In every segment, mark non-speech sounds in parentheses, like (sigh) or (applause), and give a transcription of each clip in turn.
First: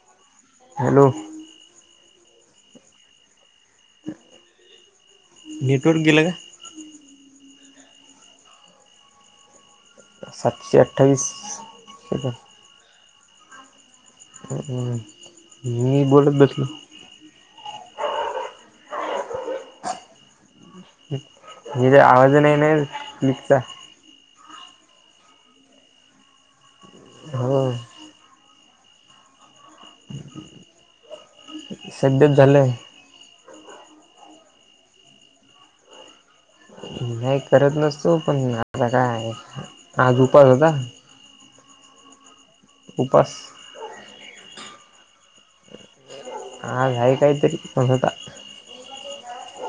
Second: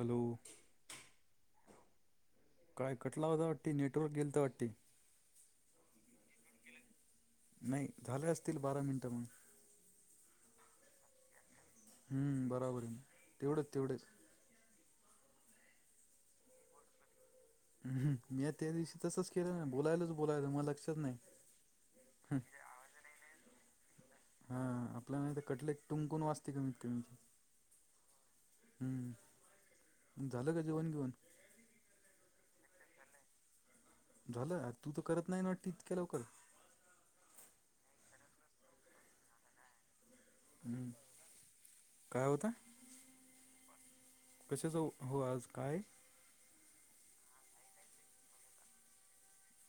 Hello, hello, काय कटला होता वाटते नेटवर्क गेलत वाटते. नेटवर्क गेलं का? नाही झाले असतील बारा मिनिट मग सातशे अठ्ठावीस बराबर हे तेवढ तेवढच मी बोलत बसलो ह मी त्या दिवशी तसंच केलं ना बोलायलोच बोलायलो मला लक्षात नाही हेे आवाज नाही नाही क्लिपचा हा आपला नाही तर कटले की टुंग टुंग वाचते कमीत कमी हो हम् झालं का जेवण बिवन सध्याच झालं आहे झालं तू तर करत नाही ना इतक्या लवकर नाही करत नसतो पण आता काय आज उपास होता हम्म, काय होता? उपास कशाचा हो आज काय आहे हाय हाय कायतरी थोडासा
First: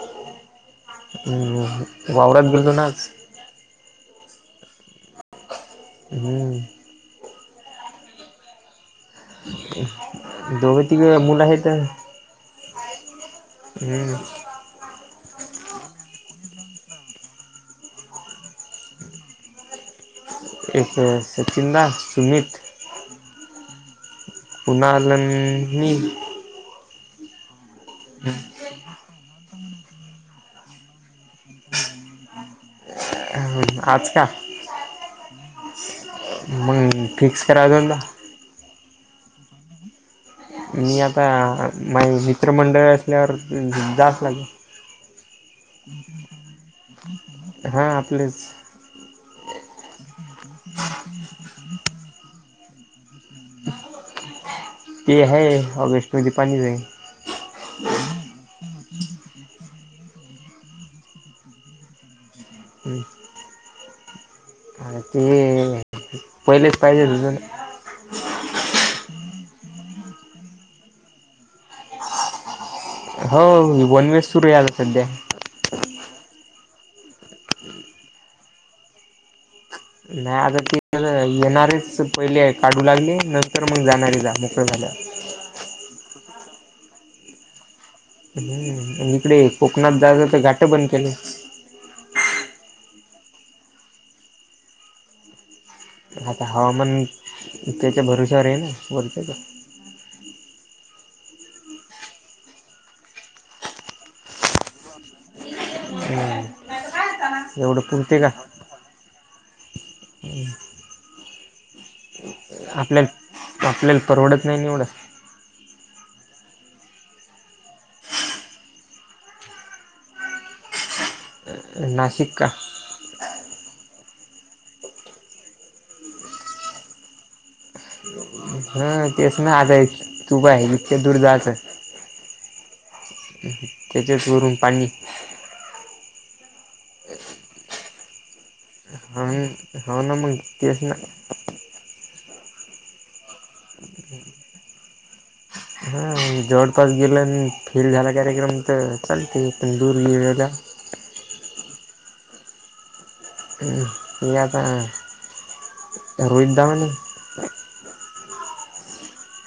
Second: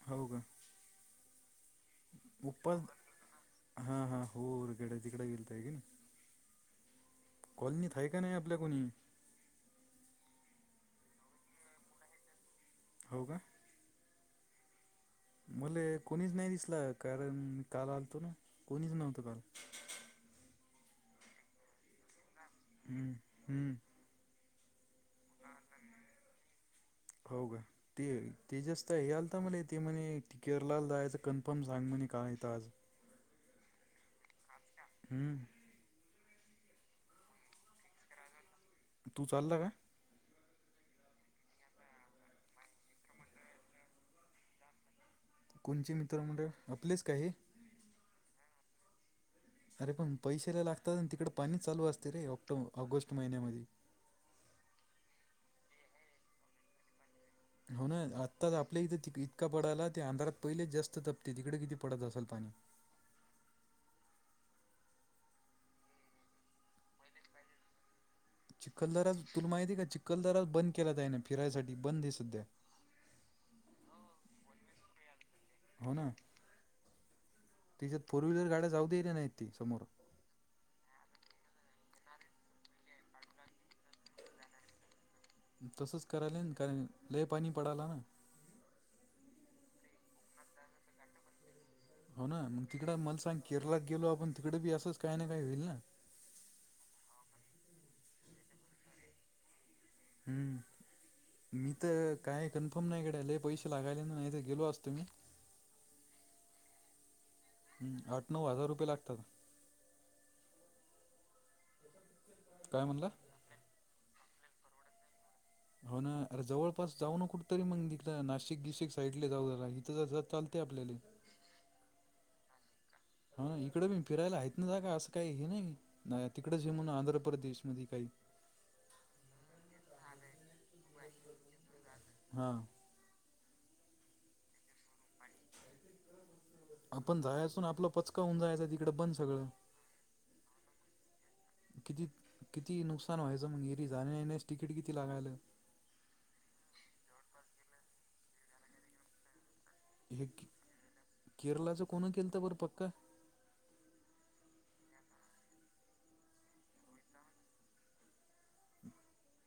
हो का हो हा हो हो तिकडेच गेलते कां हम् कॉलनीत आहे का नाही आपल्या कोणी? दोघ तिघ मुलं आहेत हो का हम्म मले कोणीच नाही दिसला कारण मी काल आलतो ना कोणीच नव्हतो काल एक सचिन दा सुमित हम्म हम्म (unintelligible) हो का ते ते जास्त हे आल ता मला येते म्हणे ते केअर ला जायचं कन्फर्म सांग म्हणे का इथं आज आज का हम्म मग फिक्स कराव लागेल ना तू चालला का? मी आता माझे मित्रमंडळ असल्यावर जावस लागेल कोणचे मित्रमंडळ आपलेच काय हे हा आपलेच अरे पण पैशे लय लागतात अन तिकडे पाणी चालू असते रे ऑक्टो ऑगस्ट महिन्यामध्ये ते हाय ऑगस्टमध्ये पाणी च हाय हो ना आत्ताच आपल्या इथं इतका पडायला ते अंधारात पहिलेच जास्त तपते तिकडे किती पडत असेल पाणी आणि ते पहिलेच पाहिजे दुजून (inaudible) चिखलदराज तुला माहिती आहे का चिखलदराज बंद केला जाईना फिरायसाठी बंद आहे सध्या हो बोलनेच सुरूय आजुक सध्या हो ना तिज्यात फोर व्हीलर गाड्या जाऊ दिल्या नाहीत समोरून नाही आता ते कसं येणारेच पहिले काढू लागले नंतर मग जाणारे जा मोकळे झाल्यावर तसच कराले ना काय लय पाणी पडला ना? हम् इकडे कोकणात जायचे तर घाटं बंद केले हो ना मग तिकड मला सांग केरळलात गेलो आपण तिकडे बी असंच काही ना काही होईल ना? आता हवामान त्याच्या भरोश्यावर आहे ना वरच्याच्या हम्म मी तर काय कन्फर्म नाही, गड्या लय पैशे लागायले ना? नाही तर गेलो असतो मी एवढं हम्म, पुरते का आठ नऊ हजार रुपये लागतात (inaudible) काय म्हणला आपल्याला आपल्याला परवडत नाही ना एवढं? हो ना अरे जवळपास जाऊ न कुठ तरी मग इकडं नाशिक गीशीक साईडला जाऊ इथं चालतय आपल्याला नाशिक का? हा ना इकडे बी फिरायला आहेत ना जागा? असं काही हे नाही नाही तिकडेच हे म्हणून आंध्रप्रदेशमध्ये काही? हं तेच ना आता तु पाय इतक्या दूर जायचं? हां त्याचेच वरून पाणी आपण जायाचो आणि आपला पचका होऊन जायचा ति हा हाव ना मग तेच ना किती किती, नुकसान व्हायचं मग येरी जाणे येण्याच तिकीट किती लागायल? हं जवळपास गेल आणि फेल झाला कार्यक्रम तर चालते तंदूर हे के- (unintelligible) केरलाचं कोण केल तर बरं पक्कं? ते आता रोहित दादा नी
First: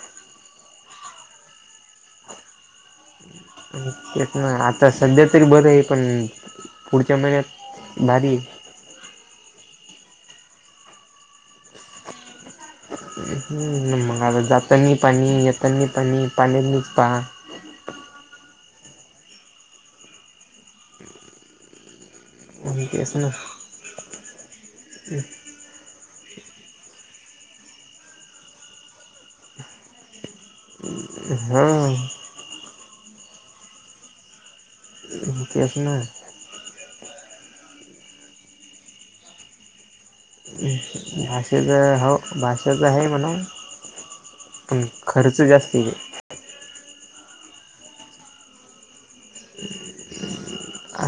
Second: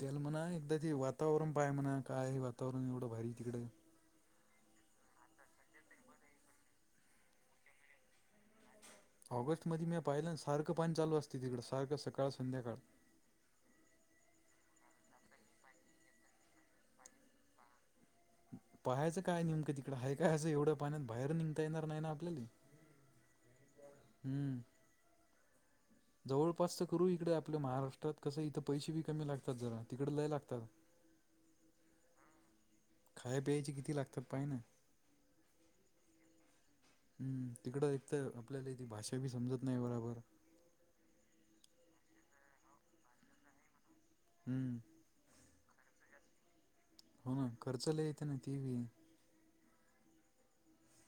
त्याला म्हणा एकदा ते वातावरण पाहे म्हणा काय हाय वातावरण एवढं भारीय तिकडं तेच ना आता सध्या तरी बरंय पण पुढच्या महिन्यात भारी ऑगस्टमध्ये म्या पाहिलं ना सारखं पाणी चालू असते. तिकडं सारखं सकाळ संध्याकाळ हं मग आता जातानी पाणी येतानी पाणी पाणी नुसतं पहा पाहायचं काय नेमकं तिकंड हाय काय असं एवढं पाण्यात बाहेर निंघता येणार नाही ना आपल्याले? आणि तेच ना हम्म (inaudible) तेच जवळपासच करू इकडं आपल्या महाराष्ट्रात कसं इथं पैसे बी कमी लागतात जरा तिकडं लय लागतात हा खाया पियाचे किती लागतात पाहे ना? तेच ना हम्म तिकडं एक तर आपल्याला ती भाषा बी समजत नाही बराबर हं भाषाचं हाव भाषाचे आहे म्हणू हम्म खर्च जास्तय हो ना खर्च‌ लय येते ना ते बी ए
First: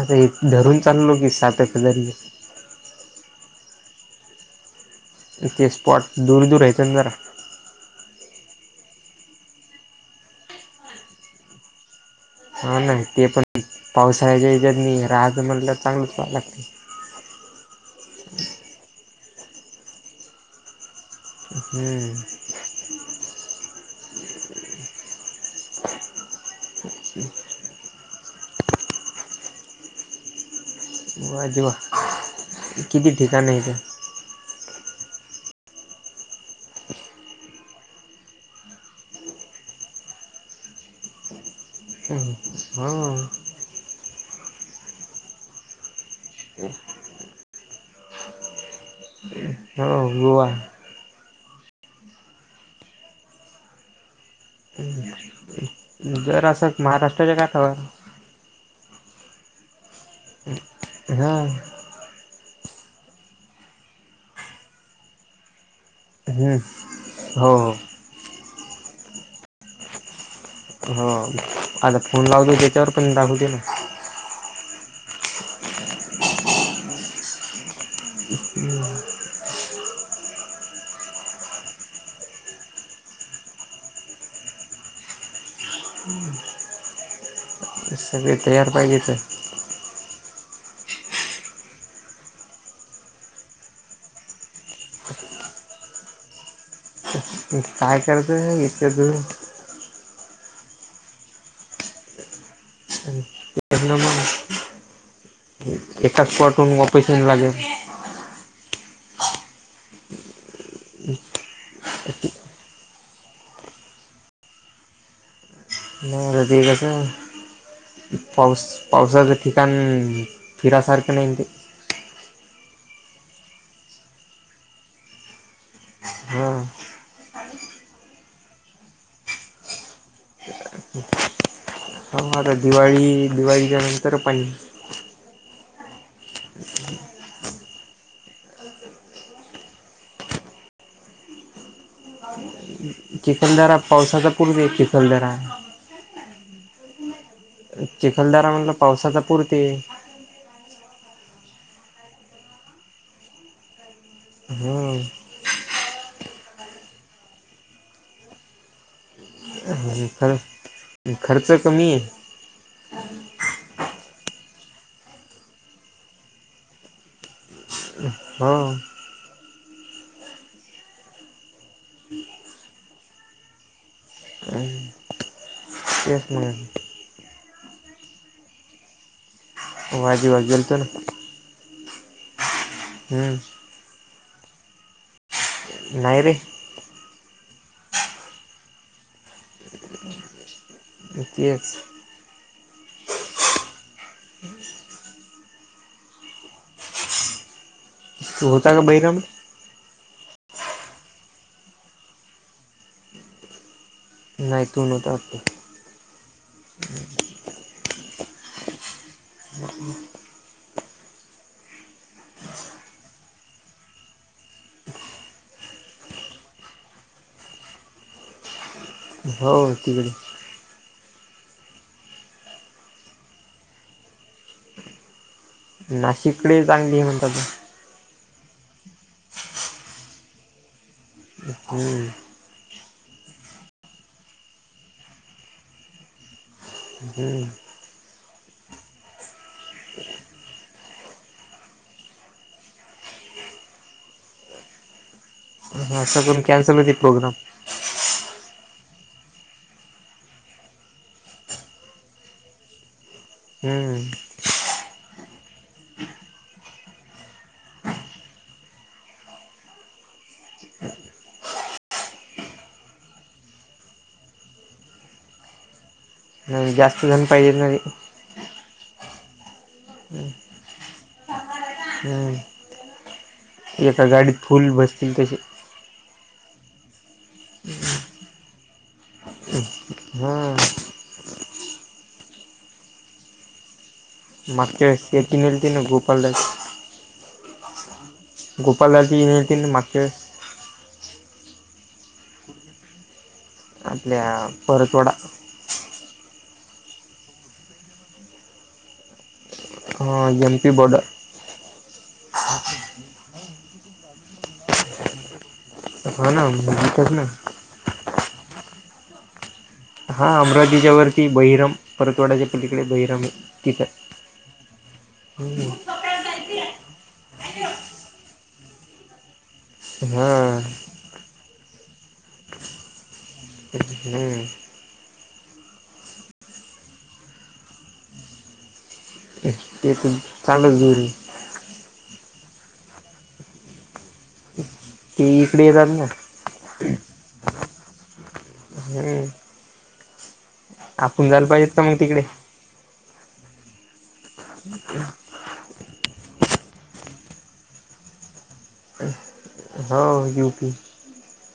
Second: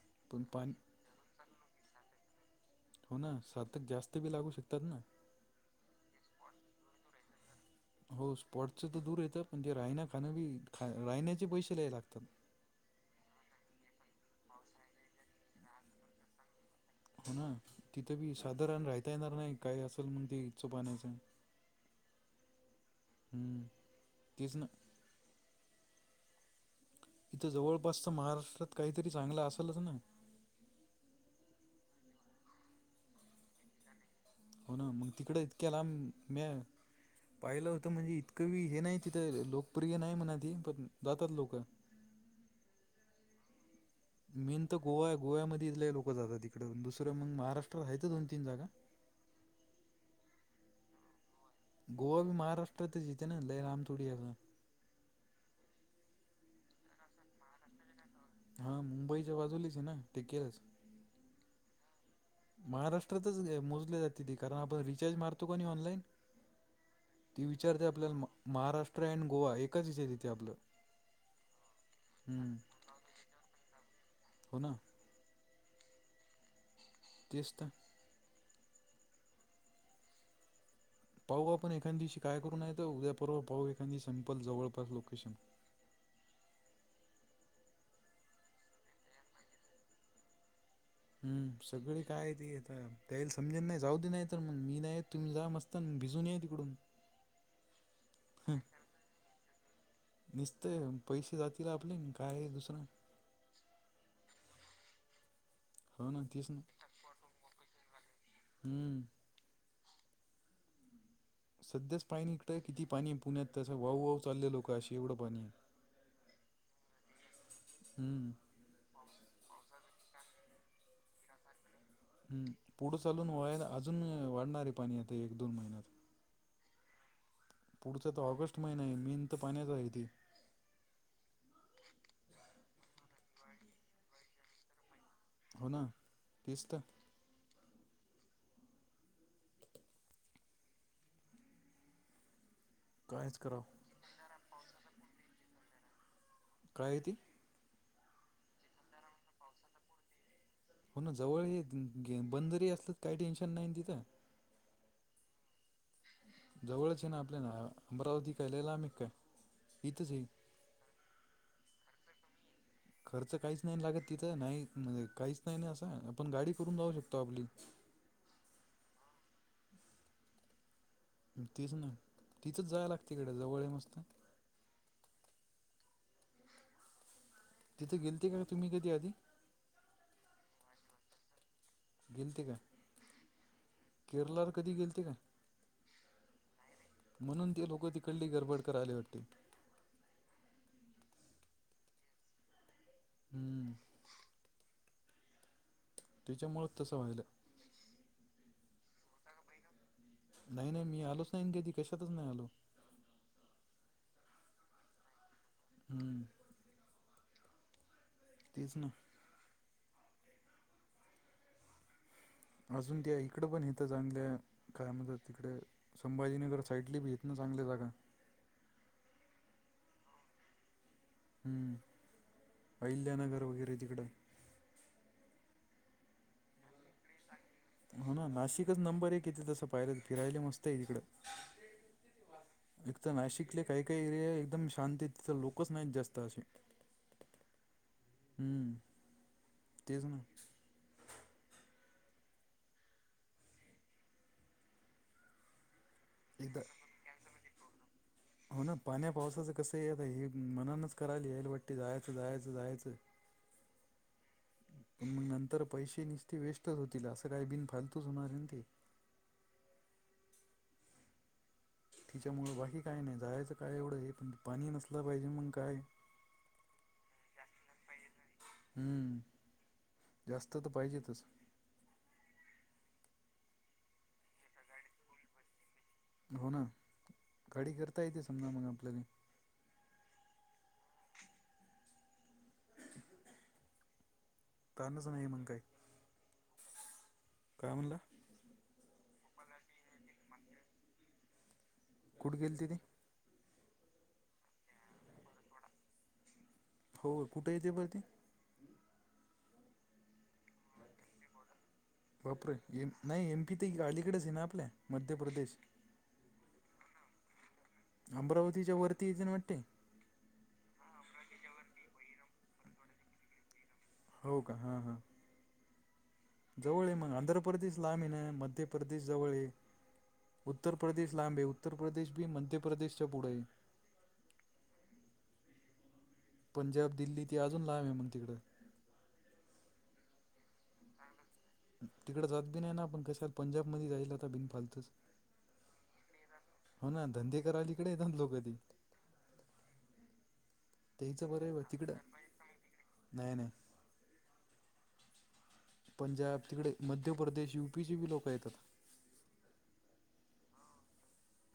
आता हे पण पाणी धरुन चाललो की सात आठ हजार येई हो ना सात एक जास्त बी लागू शकतात ना? तिथे स्पॉट दूर दूर हातना जरा हो स्पॉटच तर दूर येतं पण ते राहिणं खाण्यानी खा राहण्याचे पैसे लय लागतात. हा ना ते पण पावसाळ्याच्या हेच्यातनी राह्याच म्हणलं चांगलंच पहायला लागत हो ना तिथं बी साधारण राहता येणार नाही काय असल मंग ते (unintelligible) पाण्याचं हम्म हम्म तेच ना. इथं जवळपास तर महाराष्ट्रात काहीतरी चांगलं असलच ना? वाजवा किती ठिकाण आहेेत. हो ना मंग तिकडं इतक्या लांब मॅ पाहिलं होतं म्हणजे इतकंबी हे नाही तिथं लोकप्रिय नाही म्हणा ती पण जातात लोकं. हां मेन तर गोवा गोव्यामध्ये इथले लोक जातात तिकडे दुसरं मंग महाराष्ट्र हायत दोन तीन जागा. हो गोवा. गोवा बी महाराष्ट्रातच येते ना लय लांब थोडी आहे. हम्म जर असंच महाराष्ट्राच्या (unintelligible) हा मुंबईच्या बाजूलीच आहे ना ते केलंच. हां महाराष्ट्रातच मोजले जात ती कारण आपण रिचार्ज मारतो किनाय ऑनलाईन हम्म ती हो हो विचारते आपल्याला मग महाराष्ट्र अँड गोवा एकाच हेच्यात येत आपलं हा आता फोन लावतो हम्म त्याच्यावर पण दाखवते ना. हो ना तेच तर हम्म पाहू आपण एखांदिवशी काय करू नाय तर उद्यापरवा पाहू एखांदी सिंपल जवळपास लोकेशन. (unintelligible) सगळे तयार पाहिजेत. हम्म सगळे काय ती येता त्यायला समजेल नाही जाऊ दे नाही तर मग मी नाही तुम्ही जा मस्त. तान भिजून या तिकडून. ते काय करायचंय इतक्या दुर निसते पैसे जातील आपले नी काय आहे दुसरं. हम्म (inaudible) हो ना एका तेच ना स्पॉटवरुन वापस येन लागेल. हम्म सध्याच पाणी इकटंय किती पाणी आहे पुण्यात तसं वाहू वाहू चालले लोकं असे एवढं पाणी आहे. नाही र ते कस हम्म पाऊस पावसाचं ठिकाण फिरासारखं नाहीन ते. हम्म पुढं चालून वयाला अजून वाढणार आहे पाणी आता एक दोन महिन्यात. हां पुढचा तर ऑगस्ट महिना आहे मेन तर पाण्याच आहे ते. (unintelligible) ह मग आता दिवाळी दिवाळीच्या नंतर पण हो ना तेच तर. (inaudible) कायच करावं चिखलदरा पावसाचा पूर्वी चिखलदरा आहे काय आहे ते? चिखलदरा म्हटलं पावसाचा पुरते हो ना जवळ गं गे बंदरी असतात काही टेन्शन नाही तिथं हम्म जवळच आहे ना आपल्या ना अमरावती काय लय लांब आहे काय इथंच खर खर्च कमी आहे. खर्च काहीच नाही लागतं तिथं नाही म्हणजे काहीच नाही ना असं आपण गाडी करून जाऊ शकतो आपली. हा तेच ना तिथंच जाय लागतं तिकडं जवळ आहे नुसता काय एक मिनटं तिथे गेलते का तुम्ही कधी आधी वाजेवा गेलतो ना (unintelligible) गेलते का? हम्म केरलाला कधी गेलते काय? नाही रे म्हणून ते लोकं तिकडली गरबड कर आले होते. तेच हम्म त्याच्यामुळंच तसं व्हायलं. तो होता का बहिराम नाही नाही मी आलोच नाही ईन कधी कशातच नाही आलो. नाही तू नव्हतं. हम हम्म तेच ना ह अजून ते इकडं पण इथं चांगल्या काय म्हणतात तिकडे संभाजीनगर साईडली बी येत ना चांगल्या जागा हो तिकडे हम्म अहिल्यानगर वगैरे तिकडं नाशिकडे चांगली म्हण हो ना नाशिकच नंबर आहे इथे तसं पाहिलंच फिरायला मस्त आहे तिकडं. हम्म एक तर नाशिकले काही काही एरिया एकदम शांत आहेत तिथं लोकच नाहीत जास्त असे. हम्म हम्म तेच ना ह असं करून एकदा कॅन्सल होती प्रोग्राम हो ना पाण्या पावसाचं कसं आता हे मनानच करायला याईल वाट्टी जायचं जायचं जायचं. हम्म मग नंतर पैसे निसते वेस्टच होतील असं काही बिन फालतूच होणार ते तिच्यामुळं बाकी काय नाही जायचं काय एवढं हे पण पाणी नसलं पाहिजे मग काय नाही जास्त जण पाहिजेत ना रे हम्म. जास्त तर पाहिजेेतच. हम्म एका गाडीत फुल बसतील तसे. हो ना गाडी करता येते समजा मग आपल्याला. हम्म हां (inaudible) मग काय ताणच नाही मग काय शे (unintelligible) ना गोपाल काय म्हणला. गोपालजीन हे तीन मागच्या वेळेस कुठे गेलते ते? आपल्या परतवडा. हो कुठय ते परती? हां एम पी बोर्डर. बापरे एम नाही एमपी. तर अलीकडेच आहेना आपल्या मध्य प्रदेश? हो. ना (unintelligible) अमरावतीच्या वरती येते ना वाटते? हा अमरावतीच्या वरती बहिरम परतवाडाच्या पलीकडे बहिरम आहे तिथं. हो. का हां हां (unintelligible) जवळ आहे मग आंध्र प्रदेश लांब हे ना. मध्य प्रदेश जवळय. हा उत्तर प्रदेश लांब आहे. उत्तर प्रदेश भी मध्य प्रदेशच्या पुढं आहे. हम्म पंजाब दिल्ली ते अजून लांब आहे मग तीकडं. तेच ना चालक दरी तिकडें जात बि नाही ना आपण कशाला पंजाबमध्ये जाईला. आता बिन फालतंच ती इकडेे येतात ना हो ना, धंदे करायला इकडे येतात लोक कधी हम्म तेचं आपण बर जायला बा पाहिजेत का तिकडं मग तिकडे नाही नाही. पंजाब तिकडे. मध्य प्रदेश युपी ची बी लोकं येतात. हो, यूपी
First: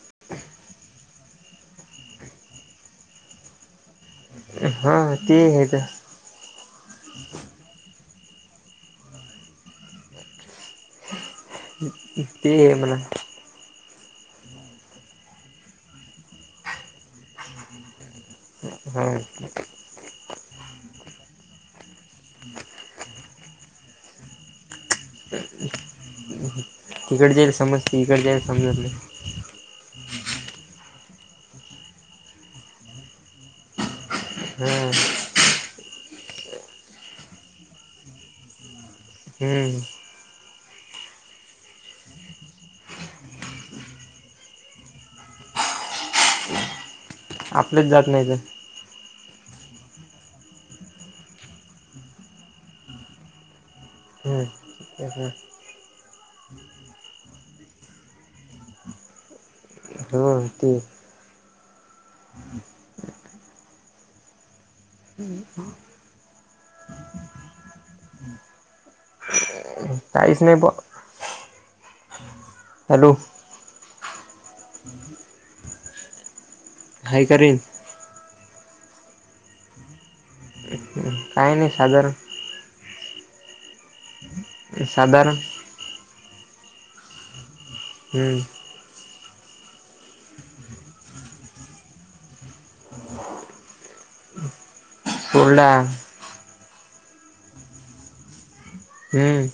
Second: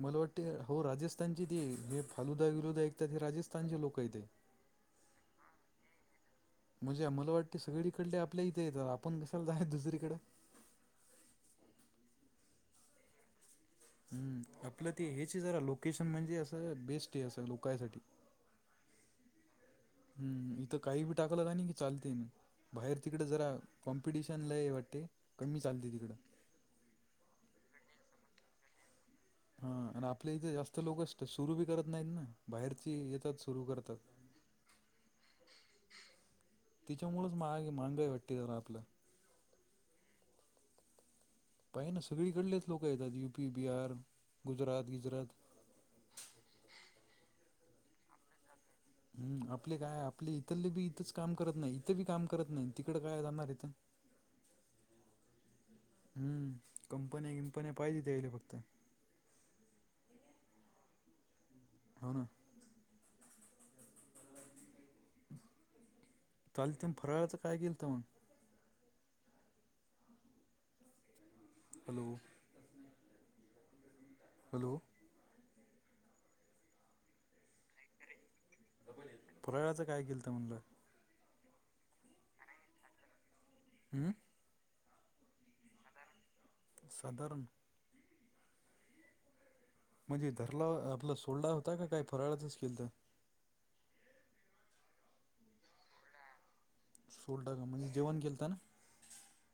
मला वाटते. हो राजस्थानची ती हे फालुदा विलुदा विकतात हे राजस्थानचे लोक येते. हा ते आहे. तर म्हणजे मला वाटते. सगळीकडले आपल्या इथे येतात आपण कशाला जायच आहे दुसरीकडें. ते. म्ह (unintelligible) हम्म आपलं ते ह्याची जरा लोकेशन म्हणजे. असं बेस्ट आहे. असं लोकांसाठी. हो हम्म. इथं काही बी टाकलं का नाही की चालते. बाहेर तिकडं जरा कॉम्पिटिशन लय आहे वाटते कमी चालते तिकडं. तिकडे जाईल समजते. इकडे जाईल समजत नाही. हा आणि आपल्या इथे जास्त लोक सुरू बी करत नाहीत ना बाहेरची येतात सुरू करतात. हम्म त्याच्यामुळेच (unintelligible) महागाई वाटते. जरा आपलं हम्म पाहना सगळीकडलेच लोकं येतात यूपी, बिहार, गुजरात गिजरात. आपलेच जात नाही तर हूम् आपले काय आपले इथलबी इथंच काम करत नाही. इथे बी काम करत नाही, तिकड काय जाणार हाईथ? हम्म. हू हू. हुम कंपन्या इम्पंन्या पाहिजे तेहला फक्त होय तेच. हा ना? काल तुम्ही फराळाच काय केलत मग? काय नाही. काहीच नाही बुवा! हॅलो. हॅलो. हॅलो. हाय का रेंज? फराळाचं काय केेलत म्हणलं? हिम क्रीम (unintelligible) काय नाही खाजारत. हू हू. ते साधारण. साधारण. हूम्म. मध्ये धरला आपला सोडला होता का काय फराळच केेलत? सोडला. सोडल का म्हणजे जेवण केलता ना? हू अ.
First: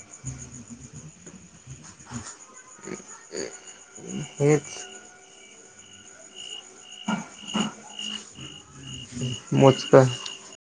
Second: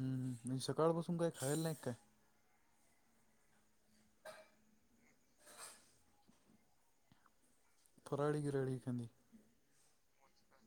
हू हू सकाळ पासून काही खायल नाही काय? हेच. फराळी गिराळी एकांदी मोजकाच.